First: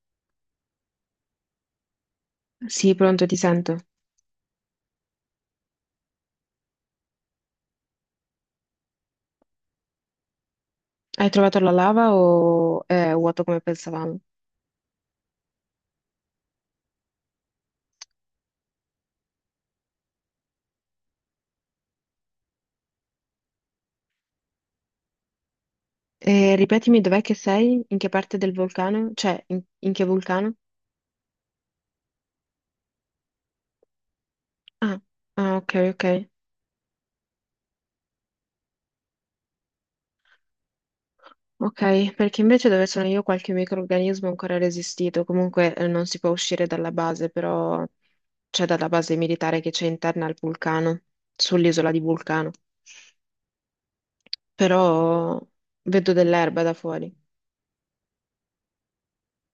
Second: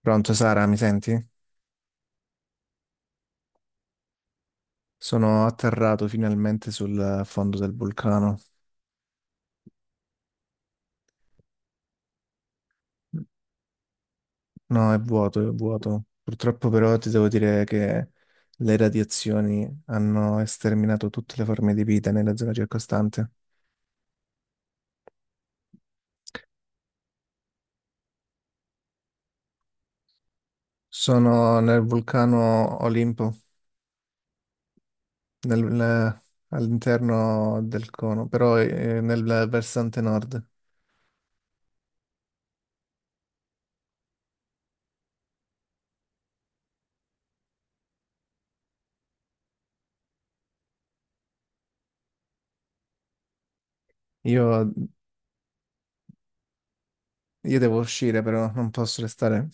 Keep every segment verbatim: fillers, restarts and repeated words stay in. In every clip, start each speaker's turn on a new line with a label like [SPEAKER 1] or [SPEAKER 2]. [SPEAKER 1] Pronto Sara, mi senti?
[SPEAKER 2] Sì, pronto, ti sento.
[SPEAKER 1] Sono atterrato finalmente sul fondo del vulcano.
[SPEAKER 2] Hai trovato la lava o è vuoto come pensavamo?
[SPEAKER 1] No, è vuoto, è vuoto. Purtroppo però ti devo dire che le radiazioni hanno esterminato tutte le forme di vita nella zona circostante.
[SPEAKER 2] E ripetimi, dov'è che sei? In che parte del vulcano? Cioè, in, in che vulcano?
[SPEAKER 1] Sono nel vulcano Olimpo,
[SPEAKER 2] Ah, ah,
[SPEAKER 1] nel-
[SPEAKER 2] ok, ok.
[SPEAKER 1] nel- all'interno del cono, però eh, nel versante nord.
[SPEAKER 2] Ok, perché invece dove sono io qualche microrganismo è ancora resistito. Comunque eh, non si può uscire dalla base, però c'è dalla base militare che c'è interna al vulcano, sull'isola di Vulcano.
[SPEAKER 1] Io,
[SPEAKER 2] Però vedo dell'erba da fuori.
[SPEAKER 1] io devo uscire però, non posso restare,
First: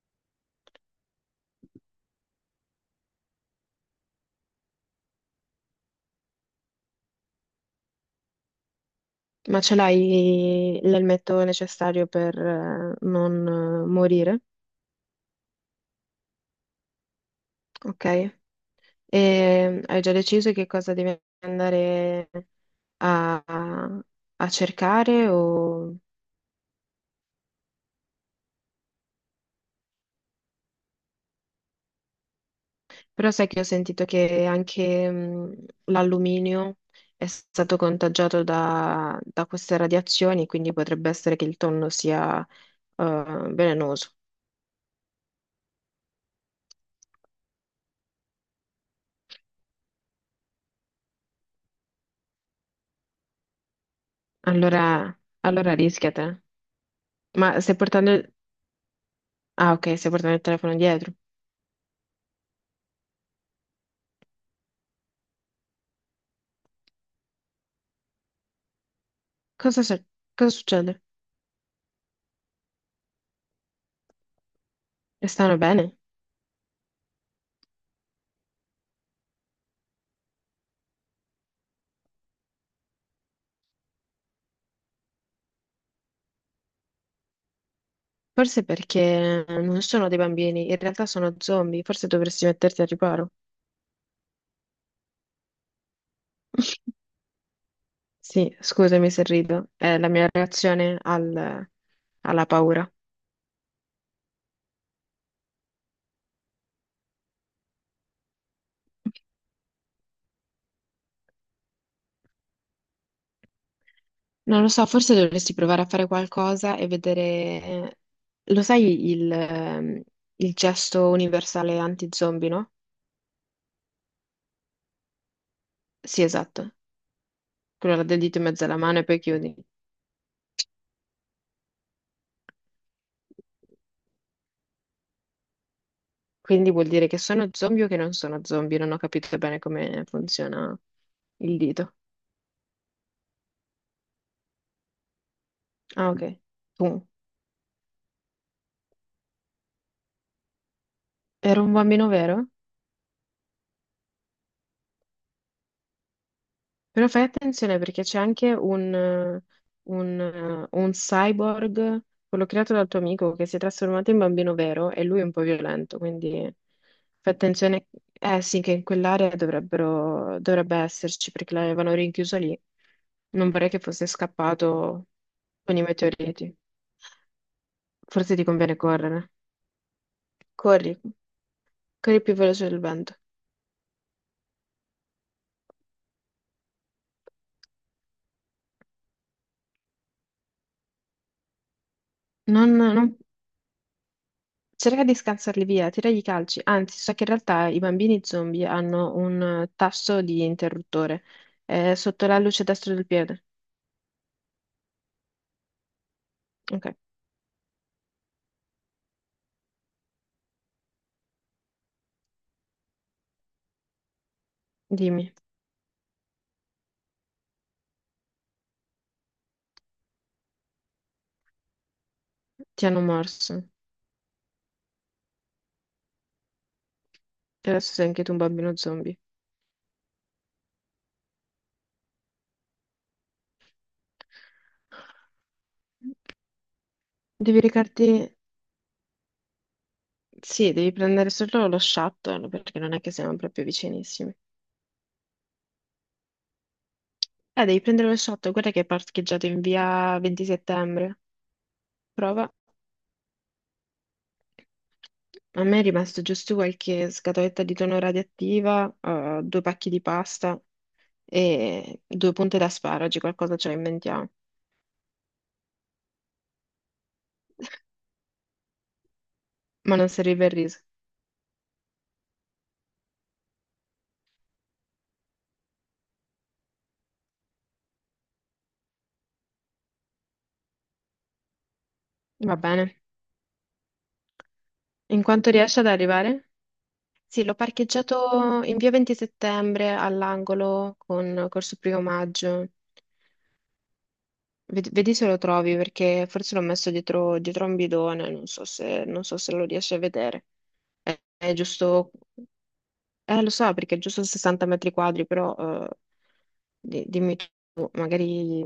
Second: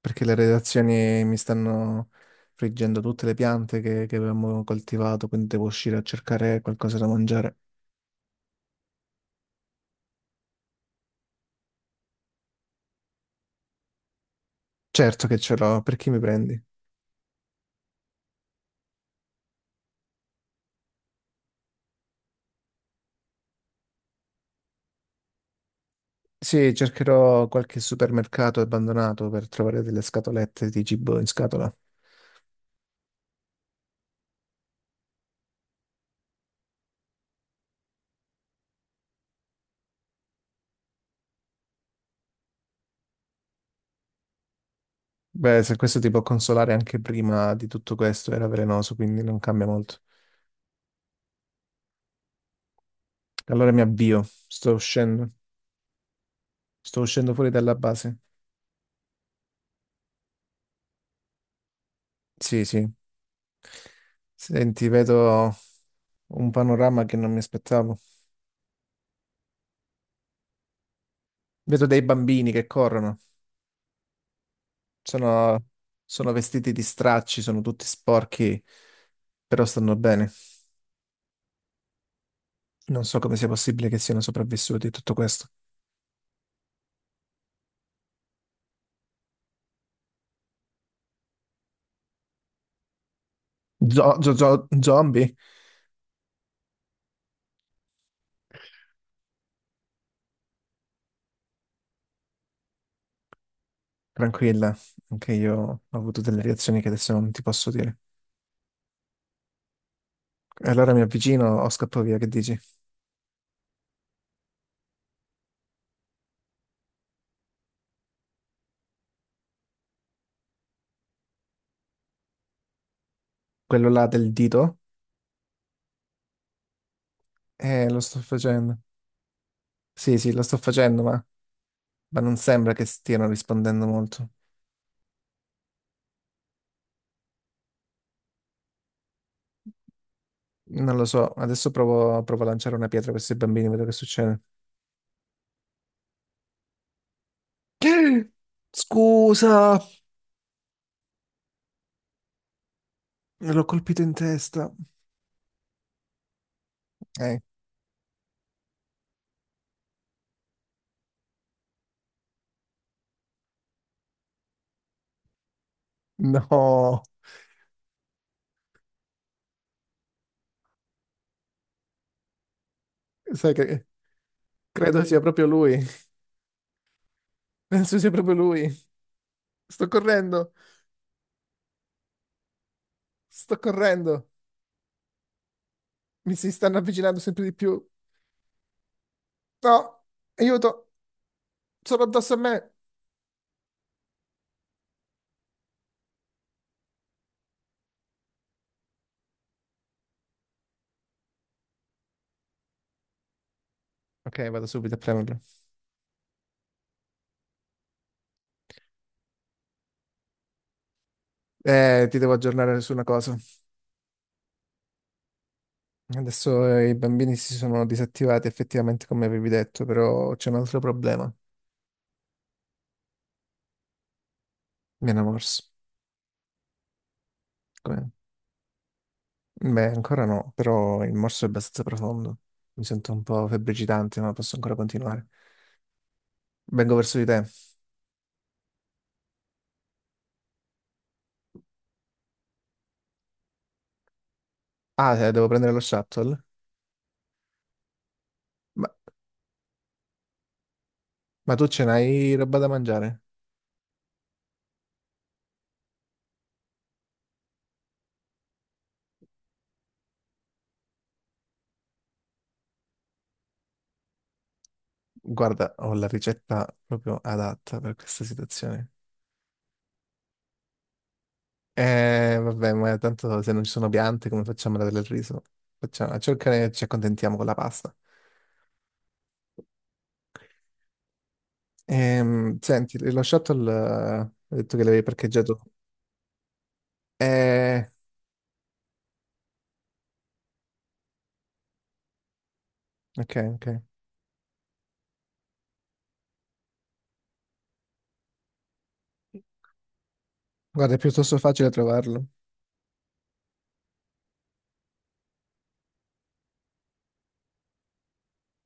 [SPEAKER 1] perché le redazioni mi stanno friggendo tutte le piante che, che avevamo coltivato, quindi devo uscire a cercare qualcosa da mangiare.
[SPEAKER 2] Ma ce l'hai l'elmetto necessario per eh, non eh, morire,
[SPEAKER 1] Certo che ce l'ho, per chi mi prendi?
[SPEAKER 2] ok? E mm, hai già deciso che cosa devi andare a, a cercare? O...
[SPEAKER 1] Sì, cercherò qualche supermercato abbandonato per trovare delle scatolette di cibo in scatola.
[SPEAKER 2] Però sai che ho sentito che anche mm, l'alluminio è stato contagiato da, da queste radiazioni, quindi potrebbe essere che il tonno sia eh, velenoso.
[SPEAKER 1] Beh, se questo ti può consolare, anche prima di tutto questo era velenoso, quindi non cambia molto. Allora mi avvio, sto
[SPEAKER 2] Allora,
[SPEAKER 1] uscendo,
[SPEAKER 2] allora rischiate.
[SPEAKER 1] sto uscendo fuori
[SPEAKER 2] Ma
[SPEAKER 1] dalla
[SPEAKER 2] stai portando...
[SPEAKER 1] base.
[SPEAKER 2] il- Ah, ok, stai portando il telefono dietro.
[SPEAKER 1] Sì, sì. Senti, vedo un panorama che non mi aspettavo.
[SPEAKER 2] Cosa, suc- cosa succede?
[SPEAKER 1] Vedo dei bambini che corrono,
[SPEAKER 2] E stanno
[SPEAKER 1] sono,
[SPEAKER 2] bene?
[SPEAKER 1] sono vestiti di stracci, sono tutti sporchi, però stanno bene. Non so come sia possibile che siano sopravvissuti a tutto questo.
[SPEAKER 2] Forse perché non sono dei bambini, in realtà sono zombie, forse dovresti metterti al riparo.
[SPEAKER 1] Zo- zo- zo- zombie?
[SPEAKER 2] Sì, scusami se rido, è la mia reazione al- alla paura.
[SPEAKER 1] Tranquilla, anche io ho avuto delle reazioni che adesso non ti posso dire. E allora mi avvicino o scappo via, che dici?
[SPEAKER 2] Non lo so, forse dovresti provare a fare qualcosa e vedere... eh, Lo sai il, ehm, il gesto universale anti-zombie, no?
[SPEAKER 1] Quello là del dito?
[SPEAKER 2] Sì, esatto.
[SPEAKER 1] Eh,
[SPEAKER 2] Quello
[SPEAKER 1] lo
[SPEAKER 2] là del
[SPEAKER 1] sto
[SPEAKER 2] dito in mezzo
[SPEAKER 1] facendo.
[SPEAKER 2] alla mano e poi chiudi.
[SPEAKER 1] Sì, sì, lo sto facendo, ma, ma non sembra che stiano rispondendo molto.
[SPEAKER 2] Quindi vuol dire che sono zombie o che non sono zombie? Non ho capito bene come funziona
[SPEAKER 1] Non lo so,
[SPEAKER 2] il
[SPEAKER 1] adesso
[SPEAKER 2] dito.
[SPEAKER 1] provo, provo a lanciare una pietra a questi bambini, vedo che succede.
[SPEAKER 2] Ah, ok. Tu
[SPEAKER 1] Scusa,
[SPEAKER 2] ero un bambino vero?
[SPEAKER 1] l'ho colpito in testa.
[SPEAKER 2] Però fai
[SPEAKER 1] Eh,
[SPEAKER 2] attenzione perché c'è anche un, eh, un, eh, un cyborg, quello creato dal tuo amico, che si è trasformato in bambino vero e lui è un po' violento, quindi
[SPEAKER 1] no,
[SPEAKER 2] fai attenzione. Eh sì, che in quell'area dovrebbero, dovrebbe esserci perché l'avevano rinchiuso lì. Non
[SPEAKER 1] sai
[SPEAKER 2] vorrei che
[SPEAKER 1] che
[SPEAKER 2] fosse
[SPEAKER 1] credo
[SPEAKER 2] scappato
[SPEAKER 1] sia proprio
[SPEAKER 2] con
[SPEAKER 1] lui.
[SPEAKER 2] i meteoriti.
[SPEAKER 1] Penso sia proprio
[SPEAKER 2] Forse ti
[SPEAKER 1] lui.
[SPEAKER 2] conviene correre.
[SPEAKER 1] Sto correndo,
[SPEAKER 2] Corri, corri più veloce del vento.
[SPEAKER 1] sto correndo. Mi si stanno avvicinando sempre di più. No, aiuto, sono addosso a
[SPEAKER 2] Non,
[SPEAKER 1] me.
[SPEAKER 2] non- cerca di scansarli via, tiragli i calci. Anzi, so che in realtà i bambini zombie hanno un eh, tasto di interruttore eh, sotto la luce destra del piede.
[SPEAKER 1] Ok, vado subito a premerlo.
[SPEAKER 2] Ok,
[SPEAKER 1] Eh, ti devo aggiornare su una cosa.
[SPEAKER 2] dimmi,
[SPEAKER 1] Adesso eh, i bambini si sono disattivati effettivamente come avevi detto, però c'è un altro problema.
[SPEAKER 2] ti hanno morso.
[SPEAKER 1] Mi hanno morso.
[SPEAKER 2] E adesso sei
[SPEAKER 1] Come?
[SPEAKER 2] anche tu un bambino zombie.
[SPEAKER 1] Beh, ancora no, però il morso è abbastanza profondo. Mi sento un po' febbricitante, ma posso ancora continuare. Vengo verso di te.
[SPEAKER 2] Devi recarti... Sì, devi prendere solo lo shuttle, perché non è che siamo proprio vicinissimi.
[SPEAKER 1] Ah, eh, devo prendere lo shuttle?
[SPEAKER 2] Eh, devi prendere lo shuttle, guarda che è
[SPEAKER 1] Ma,
[SPEAKER 2] parcheggiato in via venti settembre.
[SPEAKER 1] ma tu ce n'hai
[SPEAKER 2] Prova.
[SPEAKER 1] roba da mangiare?
[SPEAKER 2] A me è rimasto giusto qualche scatoletta di tonno radioattiva, eh, due pacchi di pasta e due punte d'asparagi, qualcosa ce la inventiamo.
[SPEAKER 1] Guarda, ho la ricetta proprio adatta per questa situazione.
[SPEAKER 2] Ma non serve il riso.
[SPEAKER 1] Eh, vabbè, ma tanto se non ci sono piante, come facciamo ad avere il riso? Facciamo, cercare, ci accontentiamo con la pasta.
[SPEAKER 2] Va
[SPEAKER 1] Ehm, senti,
[SPEAKER 2] bene.
[SPEAKER 1] lo shuttle, eh, hai detto che l'avevi
[SPEAKER 2] In quanto
[SPEAKER 1] parcheggiato.
[SPEAKER 2] riesce ad arrivare? Sì, l'ho
[SPEAKER 1] Eh,
[SPEAKER 2] parcheggiato in via venti settembre all'angolo con Corso Primo Maggio.
[SPEAKER 1] ok, ok.
[SPEAKER 2] Ved- Vedi se lo trovi perché forse l'ho messo dietro, dietro a un bidone, non so se, non so se lo riesci a vedere.
[SPEAKER 1] Guarda, è
[SPEAKER 2] È,
[SPEAKER 1] piuttosto
[SPEAKER 2] è
[SPEAKER 1] facile
[SPEAKER 2] giusto.
[SPEAKER 1] trovarlo.
[SPEAKER 2] Eh, lo so, perché è giusto sessanta metri quadri, però eh, di- dimmi tu, magari,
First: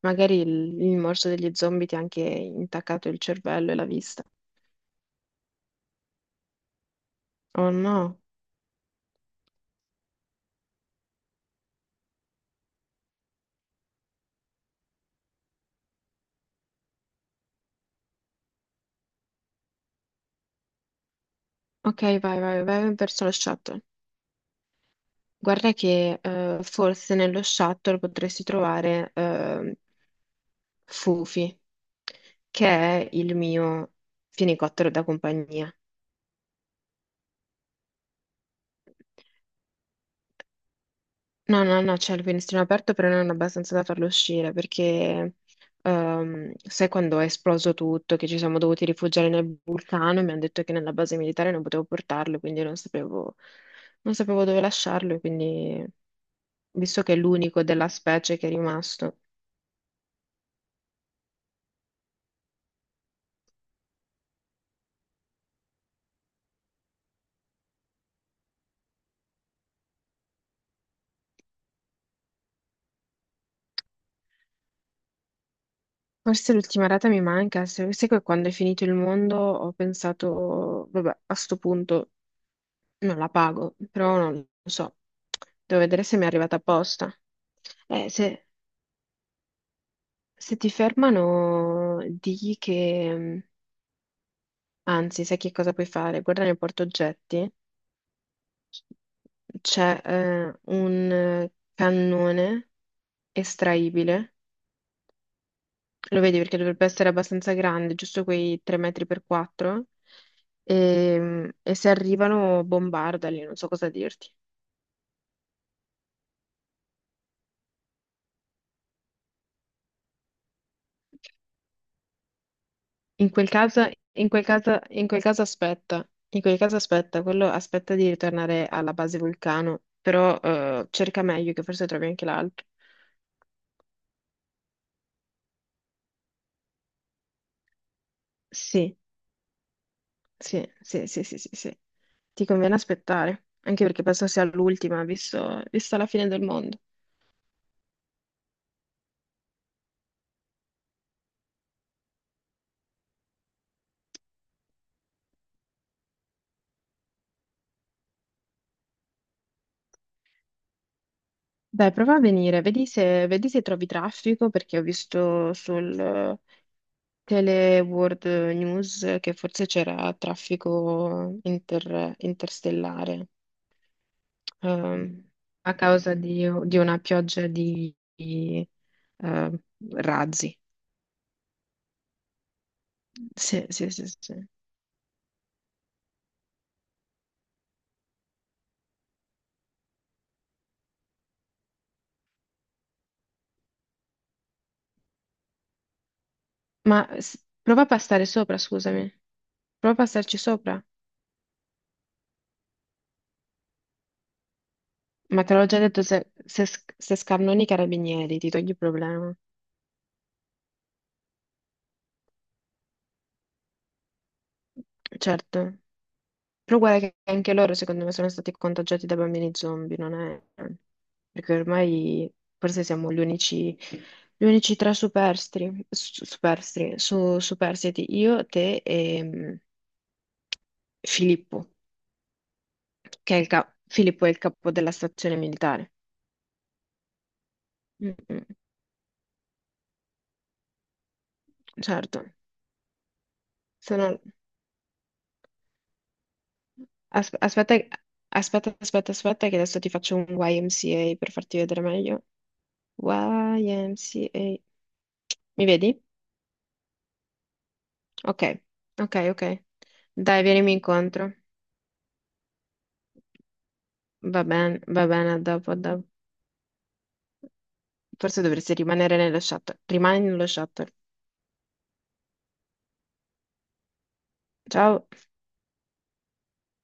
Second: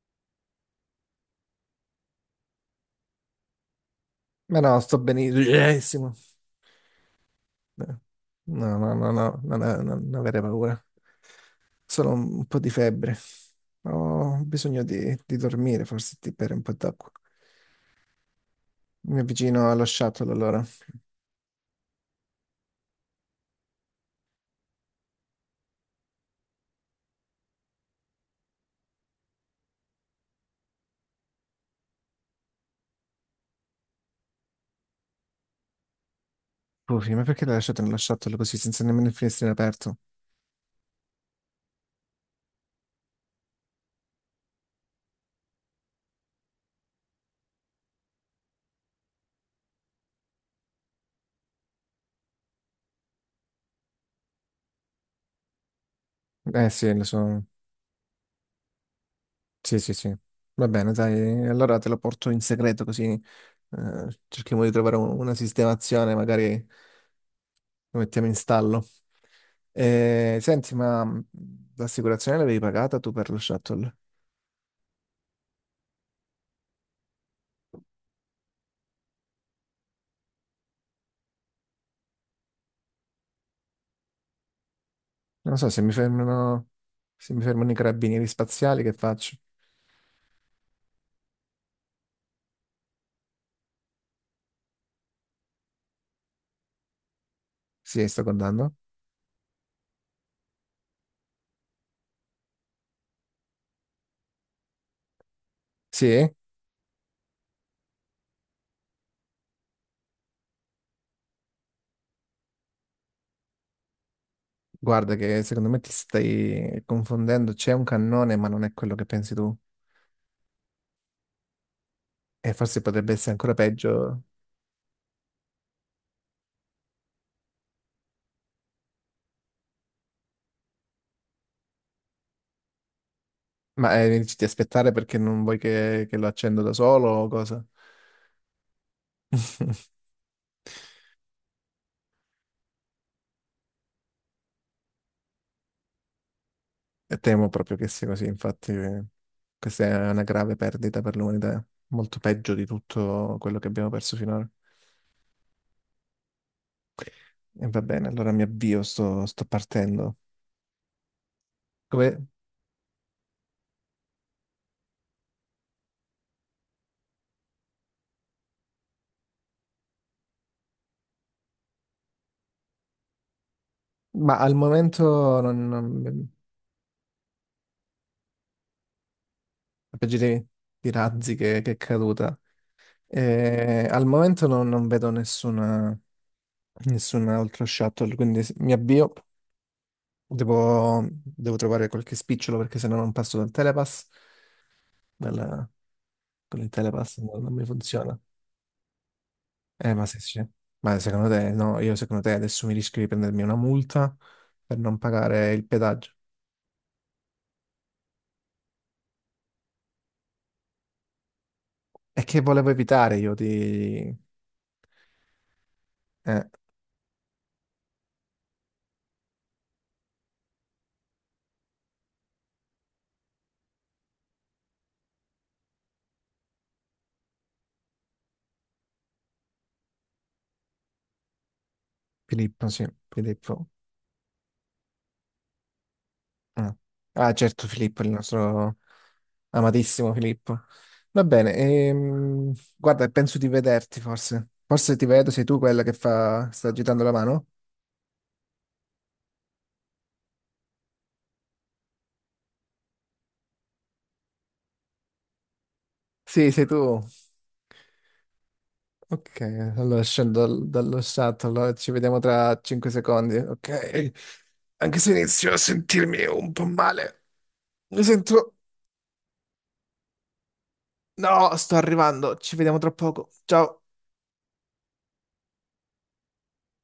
[SPEAKER 2] magari il, il morso degli zombie ti ha anche intaccato il cervello e la vista.
[SPEAKER 1] Ma no, sto benissimo.
[SPEAKER 2] Oh no.
[SPEAKER 1] No, no, no, no, no, non, non- non avere paura. Solo un po' di febbre. Ho bisogno di, di dormire, forse di bere un po' d'acqua. Mi avvicino allo shuttle allora.
[SPEAKER 2] Ok, vai, vai, vai verso lo shuttle. Guarda che eh, forse nello shuttle potresti trovare eh, Fufi, che è il mio fenicottero da compagnia.
[SPEAKER 1] Puffi, ma perché l'hai lasciato nello shuttle così, senza nemmeno il finestrino aperto?
[SPEAKER 2] No, no, no, c'è il finestrino aperto, però non abbastanza da farlo uscire perché ehm, sai quando è esploso tutto, che ci siamo dovuti rifugiare nel vulcano e mi hanno detto che nella base militare non potevo portarlo, quindi non sapevo, non sapevo dove lasciarlo, e quindi
[SPEAKER 1] Eh sì,
[SPEAKER 2] visto
[SPEAKER 1] lo
[SPEAKER 2] che è
[SPEAKER 1] so.
[SPEAKER 2] l'unico della specie che è rimasto.
[SPEAKER 1] Sì, sì, sì. Va bene, dai, allora te lo porto in segreto così eh, cerchiamo di trovare un- una sistemazione, magari lo mettiamo in stallo. Eh, senti, ma mh, l'assicurazione l'avevi pagata tu per lo shuttle?
[SPEAKER 2] Forse l'ultima rata mi manca, se sai che quando è finito il mondo ho pensato, vabbè, a sto punto non la pago, però non lo so,
[SPEAKER 1] Non so se
[SPEAKER 2] devo
[SPEAKER 1] mi
[SPEAKER 2] vedere se mi è arrivata
[SPEAKER 1] fermano,
[SPEAKER 2] apposta.
[SPEAKER 1] se mi fermano i
[SPEAKER 2] Eh,
[SPEAKER 1] carabinieri
[SPEAKER 2] se...
[SPEAKER 1] spaziali, che faccio?
[SPEAKER 2] Se ti fermano, digli che, mhmm, anzi, sai che cosa puoi fare? Guarda nel portaoggetti,
[SPEAKER 1] Sì, sto guardando.
[SPEAKER 2] c'è eh, un cannone estraibile, lo
[SPEAKER 1] Sì,
[SPEAKER 2] vedi perché dovrebbe essere abbastanza grande, giusto quei tre metri per quattro, e, e se arrivano bombardali, non so cosa dirti.
[SPEAKER 1] guarda che secondo me ti stai confondendo. C'è un cannone, ma non è quello che pensi tu. E forse potrebbe
[SPEAKER 2] In
[SPEAKER 1] essere
[SPEAKER 2] quel
[SPEAKER 1] ancora
[SPEAKER 2] caso,
[SPEAKER 1] peggio.
[SPEAKER 2] in quel caso, in quel caso aspetta, in quel caso aspetta, quello aspetta di ritornare alla base vulcano, però eh, cerca meglio che forse trovi anche l'altro.
[SPEAKER 1] Ma eh, ti aspettare perché non vuoi che, che lo accendo da solo o cosa?
[SPEAKER 2] Sì, sì, sì, sì, sì, sì, sì. Ti conviene aspettare, anche perché penso sia l'ultima, visto, vista la fine del mondo.
[SPEAKER 1] E temo proprio che sia così, infatti eh, questa è una grave perdita per l'umanità, molto peggio di tutto quello che abbiamo perso finora. E va bene, allora mi avvio, sto, sto partendo.
[SPEAKER 2] Dai, prova a
[SPEAKER 1] Come?
[SPEAKER 2] venire, vedi se, vedi se trovi traffico, perché ho visto sul eh, Tele World News che forse c'era traffico inter- interstellare.
[SPEAKER 1] Ma al
[SPEAKER 2] ehm,
[SPEAKER 1] momento non,
[SPEAKER 2] a causa
[SPEAKER 1] non...
[SPEAKER 2] di, di una pioggia di, di, eh,
[SPEAKER 1] A proposito di
[SPEAKER 2] razzi.
[SPEAKER 1] di razzi che, che è caduta,
[SPEAKER 2] Sì,
[SPEAKER 1] eh,
[SPEAKER 2] sì, sì,
[SPEAKER 1] al
[SPEAKER 2] sì.
[SPEAKER 1] momento non, non vedo nessuna, nessuna altro shuttle, quindi s- mi avvio. Devo, devo trovare qualche spicciolo perché sennò non passo dal telepass. Dal- con il
[SPEAKER 2] Ma
[SPEAKER 1] telepass
[SPEAKER 2] s-
[SPEAKER 1] non, non mi
[SPEAKER 2] prova a
[SPEAKER 1] funziona.
[SPEAKER 2] passare sopra, scusami. Prova
[SPEAKER 1] Eh,
[SPEAKER 2] a
[SPEAKER 1] ma se
[SPEAKER 2] passarci
[SPEAKER 1] c'è.
[SPEAKER 2] sopra.
[SPEAKER 1] Ma secondo te, no, io secondo te adesso mi rischio di prendermi una multa per non
[SPEAKER 2] Ma
[SPEAKER 1] pagare
[SPEAKER 2] te
[SPEAKER 1] il
[SPEAKER 2] l'ho già detto,
[SPEAKER 1] pedaggio.
[SPEAKER 2] se, se, sc- se scannoni i carabinieri, ti togli il problema.
[SPEAKER 1] E che volevo evitare io di...
[SPEAKER 2] Certo.
[SPEAKER 1] Eh,
[SPEAKER 2] Però guarda che anche loro, secondo me, sono stati contagiati da bambini zombie, non è... Perché ormai forse siamo gli unici, gli unici tre superstiti, superstiti, su, superstiti, io, te e mm, Filippo,
[SPEAKER 1] Filippo, sì,
[SPEAKER 2] che è il
[SPEAKER 1] Filippo.
[SPEAKER 2] ca- Filippo è il capo della stazione militare.
[SPEAKER 1] Ah, ah, certo, Filippo, il
[SPEAKER 2] Mm, mm,
[SPEAKER 1] nostro amatissimo Filippo. Va bene,
[SPEAKER 2] certo.
[SPEAKER 1] ehm, guarda, penso di vederti
[SPEAKER 2] Sono...
[SPEAKER 1] forse. Forse ti vedo, sei tu quella che fa... sta agitando la
[SPEAKER 2] asp-
[SPEAKER 1] mano?
[SPEAKER 2] aspetta, aspetta, aspetta, aspetta, che adesso ti faccio un Y M C A per farti vedere meglio. Y M C A. Mi vedi?
[SPEAKER 1] Sì, sei tu.
[SPEAKER 2] Ok, ok,
[SPEAKER 1] Ok,
[SPEAKER 2] ok.
[SPEAKER 1] allora scendo
[SPEAKER 2] Dai,
[SPEAKER 1] dal-
[SPEAKER 2] vienimi
[SPEAKER 1] dallo
[SPEAKER 2] incontro.
[SPEAKER 1] shuttle, ci vediamo tra cinque secondi. Ok,
[SPEAKER 2] Va bene,
[SPEAKER 1] anche
[SPEAKER 2] va
[SPEAKER 1] se
[SPEAKER 2] bene, a
[SPEAKER 1] inizio a
[SPEAKER 2] dopo, a dopo.
[SPEAKER 1] sentirmi un po' male. Mi
[SPEAKER 2] Forse
[SPEAKER 1] sento...
[SPEAKER 2] dovresti rimanere nello shuttle. Rimani nello shuttle.
[SPEAKER 1] No, sto arrivando, ci vediamo tra poco. Ciao.
[SPEAKER 2] Ciao.